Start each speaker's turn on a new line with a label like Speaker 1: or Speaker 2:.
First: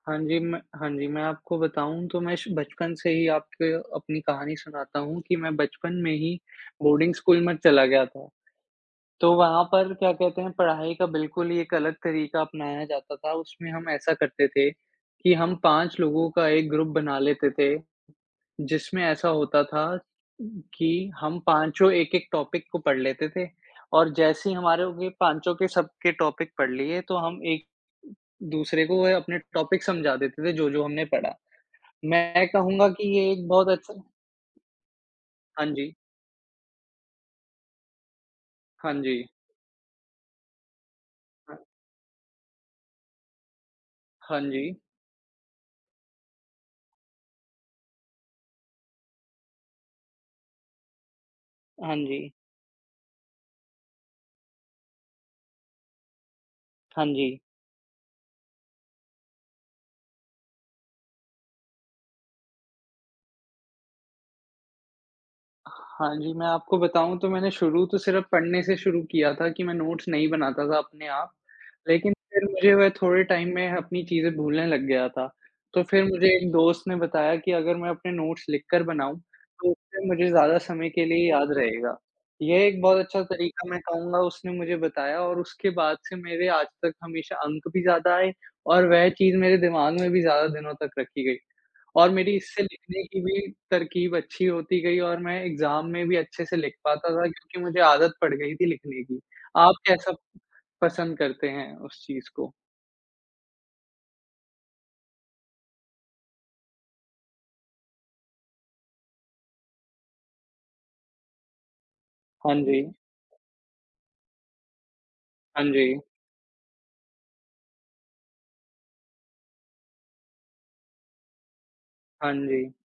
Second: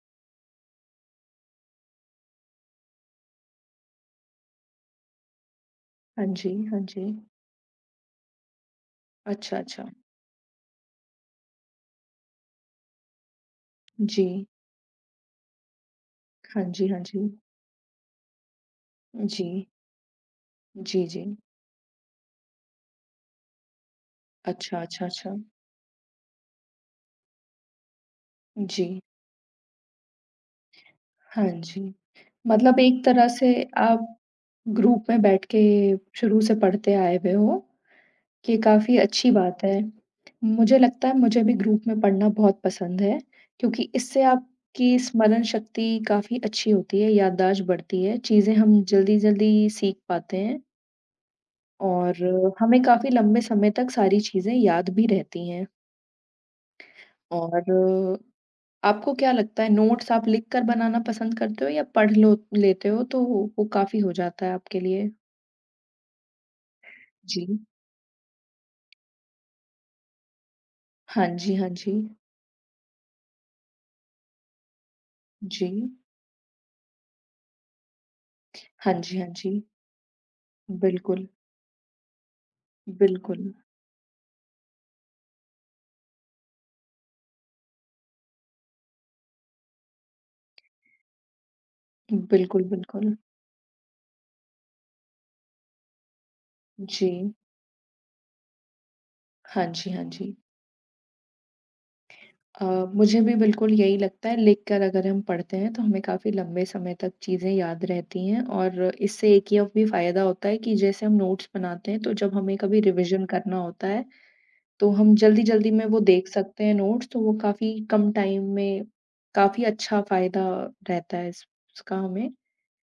Speaker 1: हाँ जी, म हाँ जी, मैं आपको बताऊँ तो मैं शु बचपन से ही आपको अपनी कहानी सुनाता हूँ कि मैं बचपन में
Speaker 2: हाँ
Speaker 1: ही
Speaker 2: जी, हाँ
Speaker 1: बोर्डिंग
Speaker 2: जी।
Speaker 1: स्कूल में चला गया था। तो
Speaker 2: अच्छा,
Speaker 1: वहाँ
Speaker 2: अच्छा।
Speaker 1: पर क्या कहते हैं, पढ़ाई का बिल्कुल ही एक अलग तरीका अपनाया जाता था। उसमें हम ऐसा
Speaker 2: जी।
Speaker 1: करते थे, कि हम 5 लोगों का
Speaker 2: हाँ
Speaker 1: एक
Speaker 2: जी,
Speaker 1: ग्रुप
Speaker 2: हाँ जी।
Speaker 1: बना लेते थे, जिसमें ऐसा होता
Speaker 2: जी।
Speaker 1: था उ
Speaker 2: जी,
Speaker 1: कि
Speaker 2: जी।
Speaker 1: हम पाँचों 1-1 टॉपिक को पढ़ लेते थे और जैसे ही
Speaker 2: अच्छा,
Speaker 1: हमारों
Speaker 2: अच्छा,
Speaker 1: के
Speaker 2: अच्छा।
Speaker 1: पाँचों के सबके टॉपिक पढ़ लिए तो हम एक उ दूसरे को
Speaker 2: जी।
Speaker 1: वो है अपने टॉपिक समझा देते थे, जो-जो हमने पढ़ा।
Speaker 2: हाँ जी।
Speaker 1: मैं
Speaker 2: मतलब
Speaker 1: कहूँगा
Speaker 2: एक
Speaker 1: कि
Speaker 2: तरह
Speaker 1: ये एक
Speaker 2: से
Speaker 1: बहुत अच्छा
Speaker 2: आप ग्रुप में बैठ के
Speaker 1: हाँ जी।
Speaker 2: शुरू से पढ़ते आए हुए हो, कि
Speaker 1: हाँ
Speaker 2: काफ़ी
Speaker 1: जी।
Speaker 2: अच्छी बात है। मुझे लगता है मुझे भी
Speaker 1: हाँ।
Speaker 2: ग्रुप में पढ़ना बहुत पसंद है, क्योंकि इससे
Speaker 1: हाँ जी।
Speaker 2: आपकी स्मरण शक्ति काफ़ी अच्छी होती है, याददाश्त बढ़ती है, चीज़ें हम जल्दी-जल्दी सीख पाते हैं।
Speaker 1: हाँ
Speaker 2: और
Speaker 1: जी।
Speaker 2: हमें काफ़ी लंबे समय तक सारी चीज़ें याद भी रहती हैं।
Speaker 1: हाँ जी।
Speaker 2: और आपको क्या लगता है नोट्स आप लिखकर बनाना पसंद करते हो या पढ़ लो लेते हो तो वो वो काफ़ी हो जाता है आपके लिए?
Speaker 1: हाँ जी, मैं आपको बताऊँ तो मैंने
Speaker 2: जी।
Speaker 1: शुरू तो सिर्फ पढ़ने से शुरू किया था कि मैं नोट्स नहीं बनाता था अपने
Speaker 2: हाँ
Speaker 1: आप।
Speaker 2: जी, हाँ
Speaker 1: लेकिन
Speaker 2: जी।
Speaker 1: फिर मुझे वे थोड़े टाइम में अपनी चीज़ें भूलने लग गया था, तो
Speaker 2: जी।
Speaker 1: फिर मुझे एक दोस्त ने बताया कि अगर मैं अपने नोट्स लिखकर
Speaker 2: हाँ जी,
Speaker 1: बनाऊँ,
Speaker 2: हाँ जी।
Speaker 1: तो फिर मुझे ज़्यादा समय के
Speaker 2: बिल्कुल।
Speaker 1: लिए याद रहेगा। ये एक बहुत अच्छा
Speaker 2: बिल्कुल।
Speaker 1: तरीका मैं कहूँगा उसने मुझे बताया और उसके बाद से मेरे आज तक हमेशा अंक भी ज़्यादा आए और वह चीज़ मेरे दिमाग में भी ज़्यादा दिनों तक रखी गई। और मेरी इससे
Speaker 2: बिल्कुल,
Speaker 1: लिखने
Speaker 2: बिल्कुल।
Speaker 1: की भी तरकीब अच्छी होती गई और मैं एग्ज़ाम में भी अच्छे से लिख पाता था
Speaker 2: जी।
Speaker 1: क्योंकि मुझे आदत पड़ गई थी लिखने की।
Speaker 2: हाँ
Speaker 1: आप
Speaker 2: जी, हाँ
Speaker 1: कैसा
Speaker 2: जी।
Speaker 1: पसंद करते हैं उस चीज़ को?
Speaker 2: अ, मुझे भी बिल्कुल यही लगता है। लिखकर अगर हम पढ़ते हैं तो हमें काफ़ी लंबे समय तक चीज़ें याद रहती हैं और इससे एक ये भी फ़ायदा होता है कि जैसे हम नोट्स बनाते हैं तो जब हमें
Speaker 1: हाँ
Speaker 2: कभी
Speaker 1: जी।
Speaker 2: रिविज़न करना होता है, तो हम
Speaker 1: हाँ
Speaker 2: जल्दी-जल्दी में वो
Speaker 1: जी।
Speaker 2: देख सकते हैं नोट्स। तो वो काफ़ी कम टाइम में काफ़ी अच्छा फ़ायदा रहता है इस इसका
Speaker 1: हाँ
Speaker 2: हमें।
Speaker 1: जी।